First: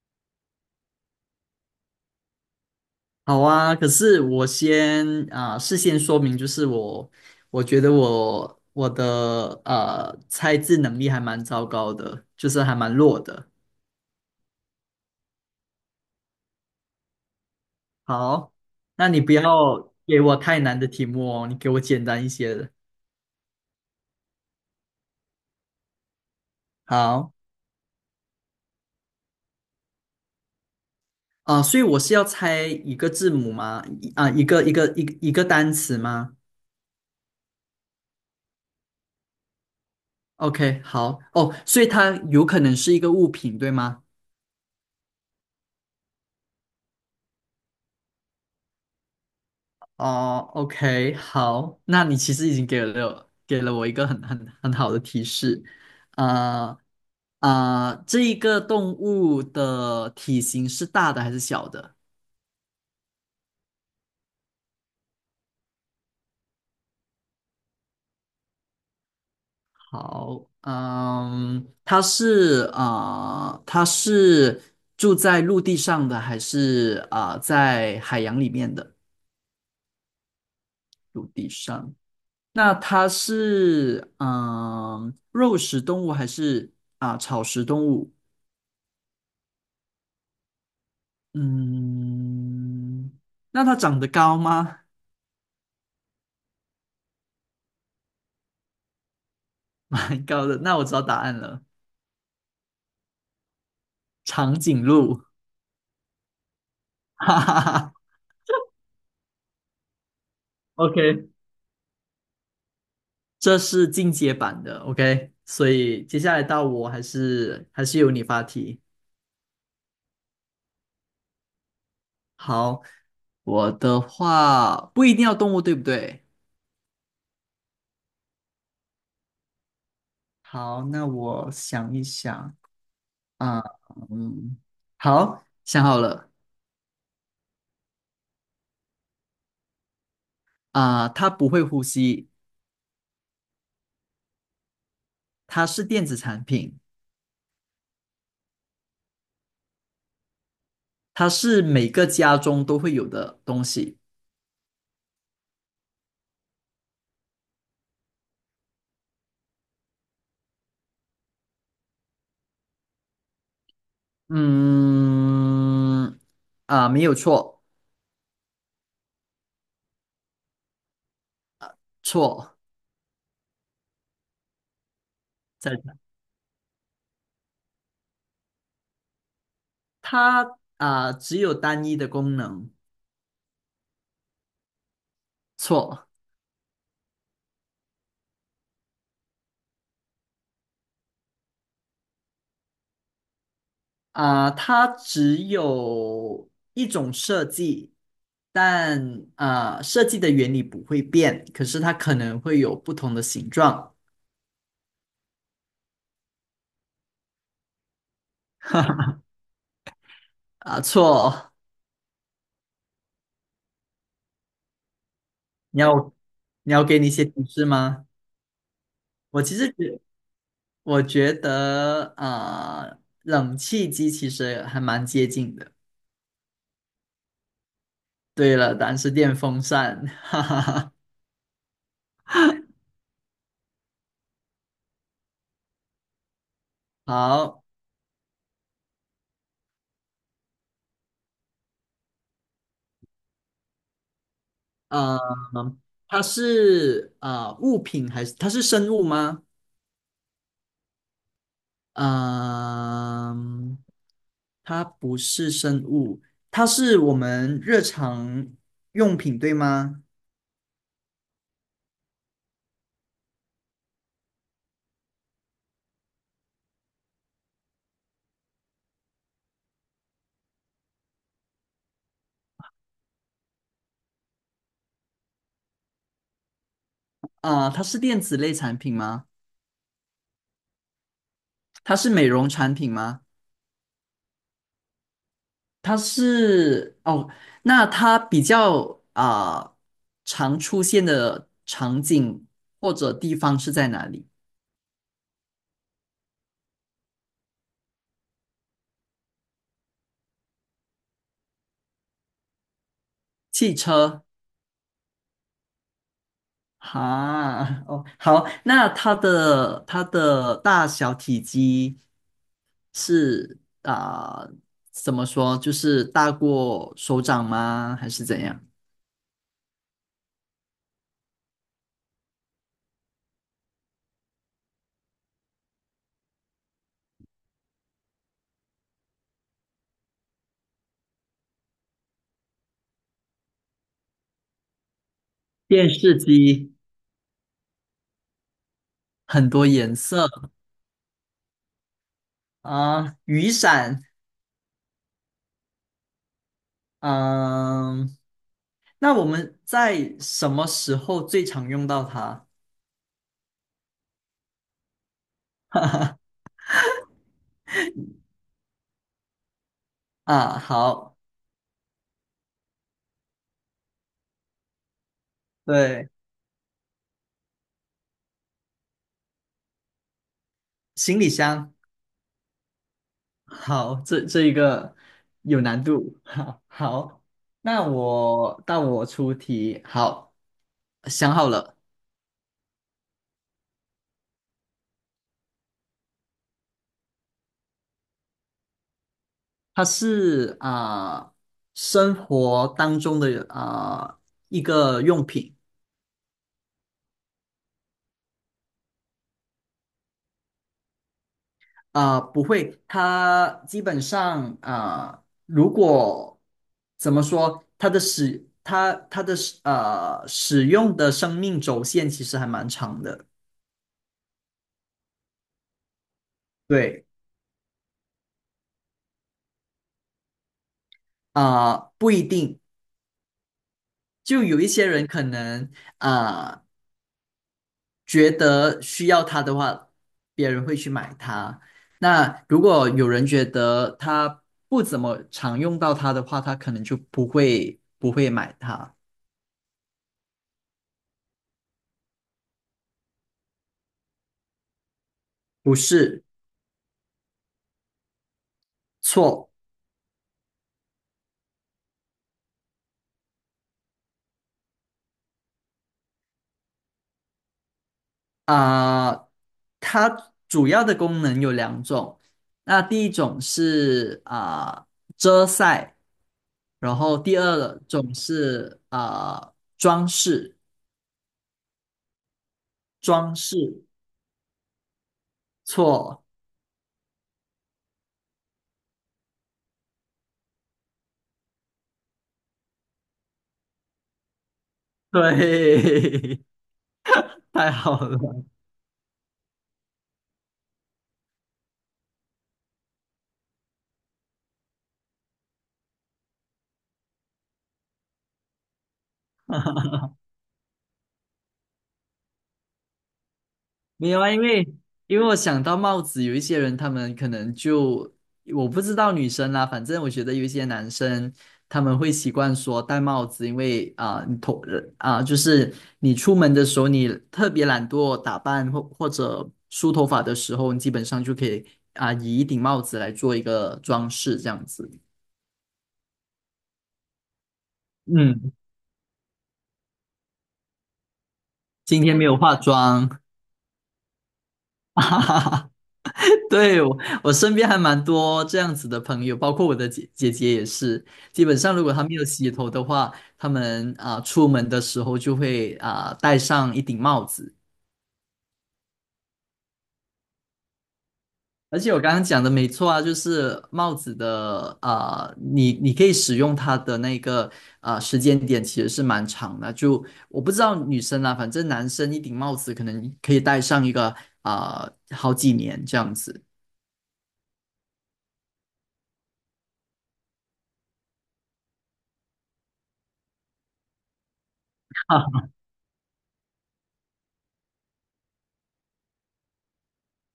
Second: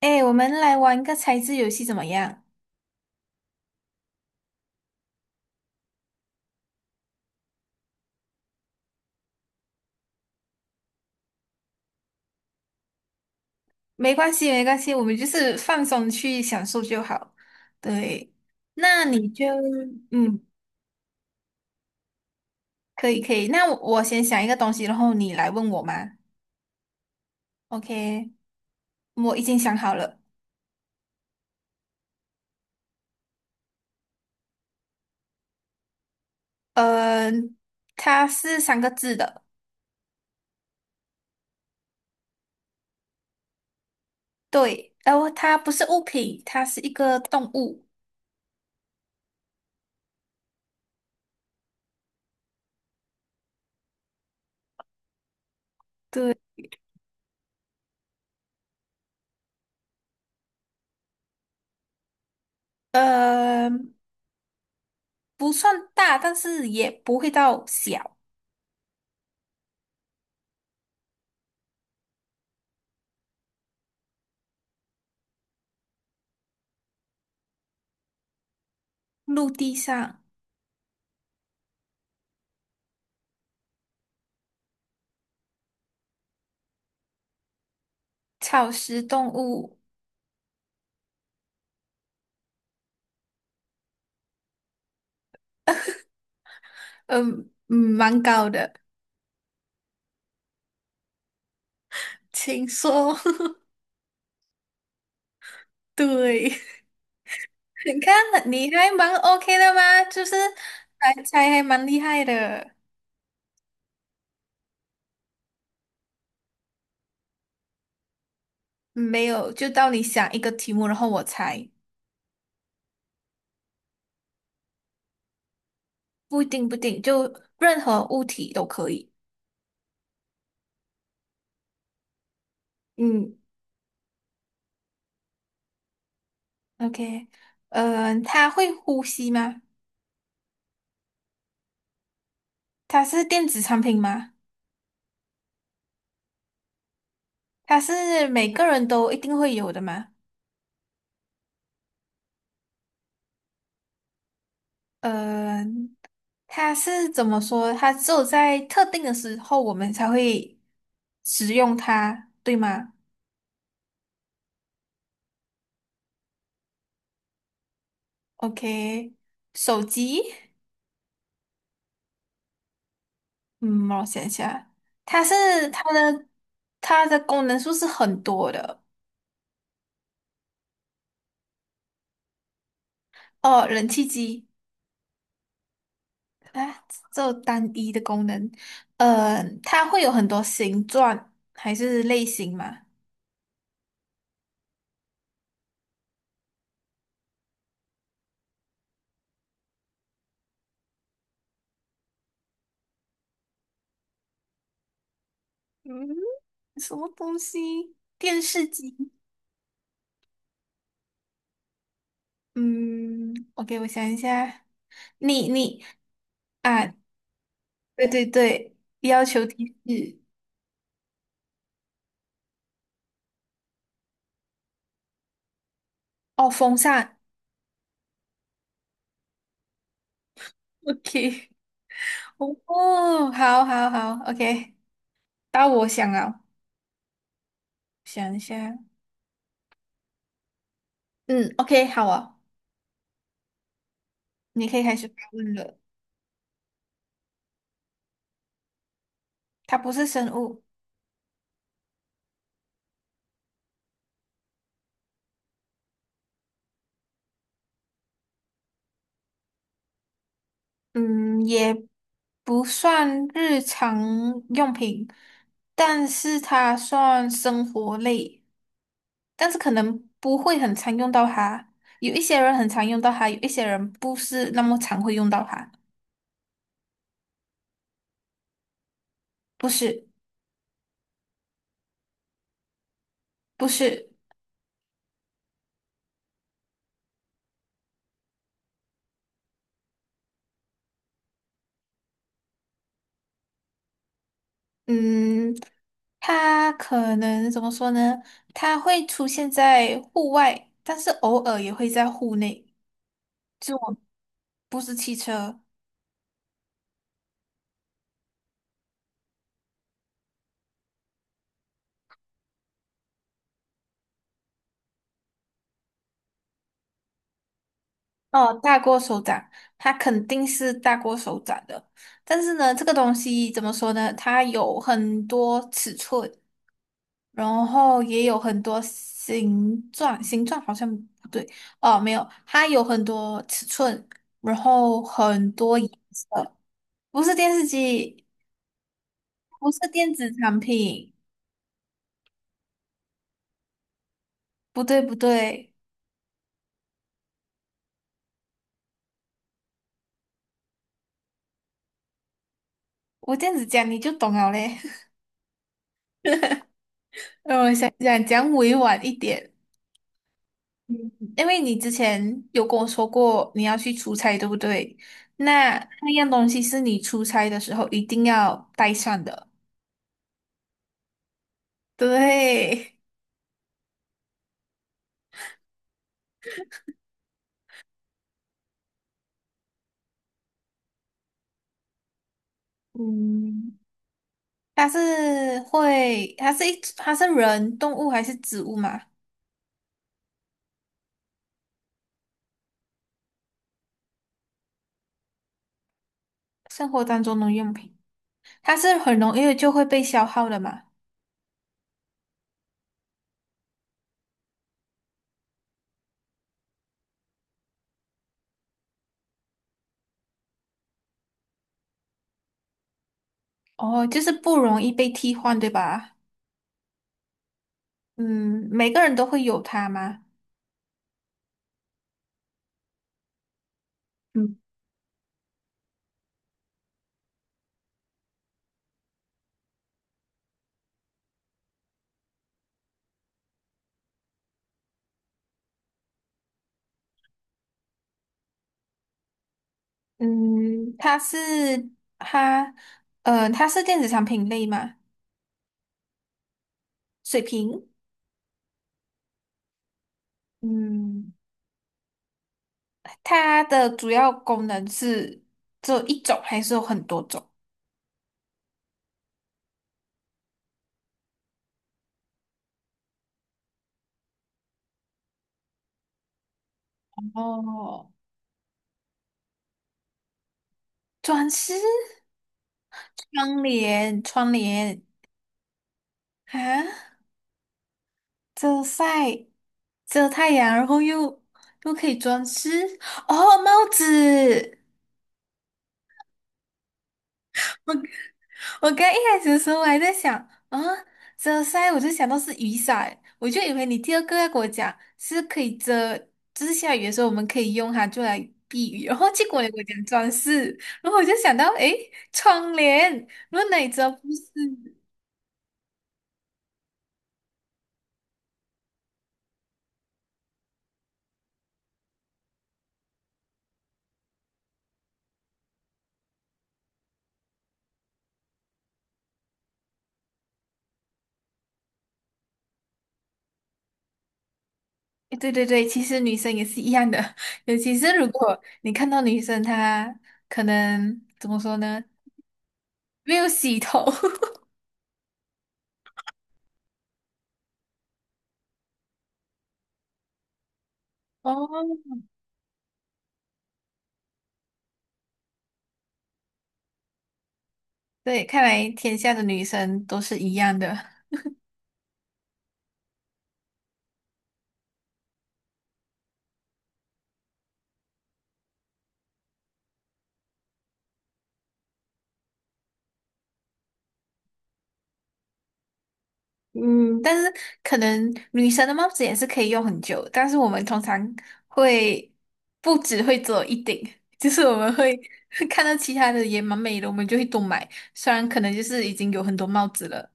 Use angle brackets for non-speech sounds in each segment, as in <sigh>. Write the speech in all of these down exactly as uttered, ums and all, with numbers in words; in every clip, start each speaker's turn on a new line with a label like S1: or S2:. S1: 哎，我们来玩个猜字游戏怎么样？
S2: 好啊，可是我先啊、事先说明，就是我我觉得我我的呃猜字能力还蛮糟糕的，就是还蛮弱的。
S1: 没关系，没关系，我们就是放松去享受就好。对，
S2: 好，
S1: 那
S2: 那你
S1: 你
S2: 不
S1: 就
S2: 要给我
S1: 嗯，
S2: 太难的题目哦，你给我简单一些的。
S1: 可以可以。那我我先想一个东西，然后你来问我嘛。
S2: 好
S1: OK，我已经想好了。
S2: 啊、所以我是要猜一个字母吗？一啊、一个一个一个一个单词吗
S1: 呃，它是三个字的，
S2: ？OK，好哦，所以它有可能是一个物品，对吗？
S1: 对，然后它不是物品，它是一个动物。
S2: 哦，OK，好，那你其实已经给了给了我一个很很很好的提示。
S1: 对，
S2: 呃呃，这一个动物的体型是大的还是小的？
S1: 呃，不算大，但是也不会到小。
S2: 好，嗯，它是呃，它是住在陆地上的还是呃在海洋里面的？
S1: 陆地上，
S2: 陆地上，那它是嗯、呃肉食动物还是啊、草食动物？
S1: 草食动物。
S2: 嗯，那它长得高吗？<laughs>
S1: 嗯嗯，蛮高的，
S2: 蛮高的，那我知道答案了，
S1: 请说。<laughs>
S2: 长颈鹿。
S1: 对，
S2: <laughs> 哈哈
S1: <laughs>
S2: 哈。
S1: 你看你还蛮 OK 的吗？就是还
S2: OK，
S1: 猜还蛮厉害的。嗯
S2: 这是进阶版的。OK，所以接下来到我还是还是由你发题。
S1: 没有，就到你想一个题目，然后我猜，
S2: 好，我的话不一定要动物，对不对？
S1: 不一定不一定，就任何物体都可以。
S2: 好，那我想一想
S1: 嗯
S2: 啊。嗯，好，想好了。
S1: ，OK，嗯、呃，它会呼吸吗？
S2: 啊，它不会呼吸。
S1: 它是电子产品吗？
S2: 它是电子产品。
S1: 它是每个人都一定会有的吗？
S2: 它是每个家中都会有的东西。
S1: 呃，它是怎么说？它只有在特定的时候，我们才会使用它，对吗
S2: 嗯，啊，没有错。
S1: ？OK，手机，
S2: 错，
S1: 嗯，让我想一下，它是
S2: 再
S1: 它
S2: 讲。
S1: 的它的功能数是很多的。
S2: 它啊只有单一的功能。
S1: 哦，冷气机
S2: 错
S1: 啊，只有单一的功能。呃，它会有很多形状还是类型吗？
S2: 啊，它只有一种设计，但啊设计的原理不会变，可是它可能会有不同的形状
S1: 嗯，什么东西？电视机。
S2: 啊。错，
S1: 嗯，OK，我想一下，你
S2: 你
S1: 你
S2: 要你要
S1: 啊，
S2: 给你一些提示
S1: 对
S2: 吗？
S1: 对对，要
S2: 我
S1: 求
S2: 其
S1: 提
S2: 实觉
S1: 示
S2: 我觉得啊，呃冷气机其实还蛮接近的。
S1: 哦，风扇
S2: 对了，答案是电风扇。<laughs>
S1: ，OK，<laughs> 哦，好好好，OK，到我想了，
S2: 好，
S1: 想一下，嗯，OK，好啊，你可以开始发
S2: 呃，
S1: 问了。
S2: 它是啊呃物品还是它是生物吗？
S1: 它不是生物，
S2: 嗯、它不是生物，它是我们日常用品，对吗？
S1: 嗯，也不算日常用品，但是它算生活类。但是可能不会很常用到它。有一些人很常用到它，有一些人不是那么常会用到它。
S2: 啊、它是电子类产品吗？
S1: 不是，
S2: 它是美容产品吗？
S1: 不是，
S2: 它是哦，那它比较啊、常出现的场景或者地方是在哪里？
S1: 嗯，它可能怎么说呢？它会出现在户外，但是偶尔也会在户内。
S2: 汽
S1: 就我
S2: 车
S1: 不是汽车
S2: 哈。哦，好，那它的它的大小体积是啊、怎么说？就是大过手掌吗？还是怎
S1: 哦，
S2: 样？
S1: 大过手掌，它肯定是大过手掌的。但是呢，这个东西怎么说呢？它有很多尺寸。然后也有很多形状，形状好像不对哦，没有，它有很多尺寸，然后很多颜
S2: 电视
S1: 色，
S2: 机。
S1: 不是电视机，
S2: 很多
S1: 不是
S2: 颜
S1: 电子
S2: 色。
S1: 产品，
S2: 啊、雨伞。
S1: 不对不对，
S2: 嗯、那我们在什么时候最常用到它？
S1: 我这样子讲你就懂了嘞。
S2: <laughs>
S1: <laughs> 让我想想，讲委婉一点，
S2: 啊，
S1: 嗯
S2: 好，
S1: 因为你之前有跟我说过你要去出差，对不对？那
S2: 对，
S1: 那样东西是你出差的时候一定要带上的，
S2: 行李箱。
S1: 对。
S2: 好，这这一个有难度。<laughs> 好，好，那我到我出题，好，想好了。
S1: 嗯。它是会，它是一，它是人、动物还是植物嘛？
S2: 它是啊、生活当中的啊、一个用品。
S1: 生活当中的用品，它是很容易就会被消耗的嘛？
S2: 啊，不会，它基本上啊、呃如果怎么说，它的使它它的使呃使用的生命轴线其实还蛮长的。
S1: 哦，就是不容易被替换，对吧？
S2: 对，
S1: 嗯，每个人都会有它吗？
S2: 啊、呃不一定，就
S1: 嗯，
S2: 有一些人可能啊、呃觉得需要它的话，别人会去买它。那如果有人觉得他不怎么常用到它的话，他可能就不会不会买它。
S1: 嗯，它是它，呃，它是电子产品类嘛？
S2: 不是。
S1: 水瓶，
S2: 错。
S1: 嗯，它的主要功能是只有一种，还是有很多种？
S2: 啊、它主要的功能有两种。那第一种是啊、遮晒，然后第二
S1: 哦，
S2: 种是啊、装饰。
S1: 装饰
S2: 装
S1: 窗
S2: 饰。
S1: 帘窗帘
S2: 错。
S1: 啊，遮晒遮太阳，然后又又可以装饰哦，帽子。
S2: 对，<laughs> 太好了。
S1: 我刚一开始的时候我还在想啊，遮晒我就想到是雨伞，我就以为你第二个要给我讲是可以遮，就是下雨的时候我们可以用它就来避雨，然后结果你跟我讲装饰，然后我就想到诶，窗帘，然后哪里知道
S2: 没有
S1: 不
S2: 啊，因为
S1: 是？
S2: 因为我想到帽子。有一些人他们可能就我不知道女生啦，反正我觉得有一些男生他们会习惯说戴帽子，因为啊、你头啊、就是你出门的时候，你特别懒惰打扮或或者梳头发的时候，你基本上就可以啊、以一顶帽子来做一个装饰这样子。
S1: 诶对对对，其实女生也是一样的，<laughs> 尤其是如
S2: 嗯，
S1: 果你看到女生她可能怎么说
S2: 今
S1: 呢，
S2: 天没有化妆。
S1: 没有洗头，
S2: <laughs> 哈哈哈。<laughs> 对，我我身边还蛮多这样子的朋友，包括我的姐姐姐也是。
S1: <laughs>
S2: 基本
S1: 哦，
S2: 上，如果她没有洗头的话，他们啊、出门的时候就会啊、戴上一顶帽子。
S1: 对，看来天下的女生都是一样的。
S2: 而且我刚刚讲的没错啊，就是帽子的啊、你你可以使用它的那个啊、时间点其实是蛮长的。就我不知道女生啦，反正男生一顶帽子可能可以戴上一个啊、好几年这样子。
S1: 嗯，但是可能女生的帽子也是可以用很久，但是我们通常会不只会做一顶，<laughs> 就是我们会
S2: <laughs>
S1: <laughs> 看到其他的也蛮美的，我们就会多买。虽然可能就是已经有很多帽子了。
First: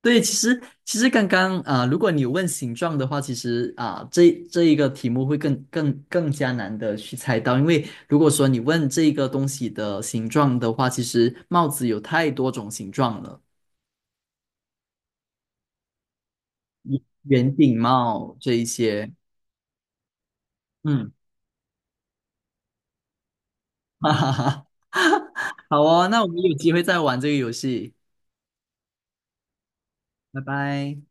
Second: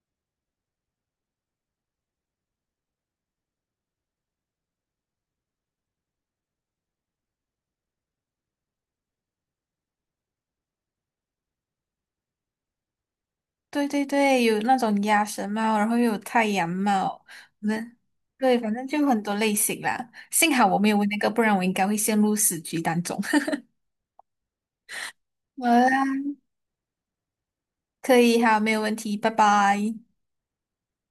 S2: 对，其实其实刚刚啊、如果你问形状的话，其实啊、这这一个题目会更更更加难的去猜到，因为如果说你问这个东西的形状的话，其实帽子有太多种形状了。
S1: 对对对，有那种鸭舌帽，然后又有太阳帽，
S2: 圆
S1: 那
S2: 顶帽这
S1: 对，
S2: 一
S1: 反正就
S2: 些。
S1: 很多类型啦。幸好我没有问
S2: 嗯。
S1: 那个，不然我应该会陷入死局当中。<laughs>
S2: <laughs> 哈哈哈。
S1: 好
S2: <laughs> 好
S1: 啦，
S2: 哦，那我们有机会再玩这个游戏。
S1: 可以，好，没有问题，拜拜。
S2: 拜拜。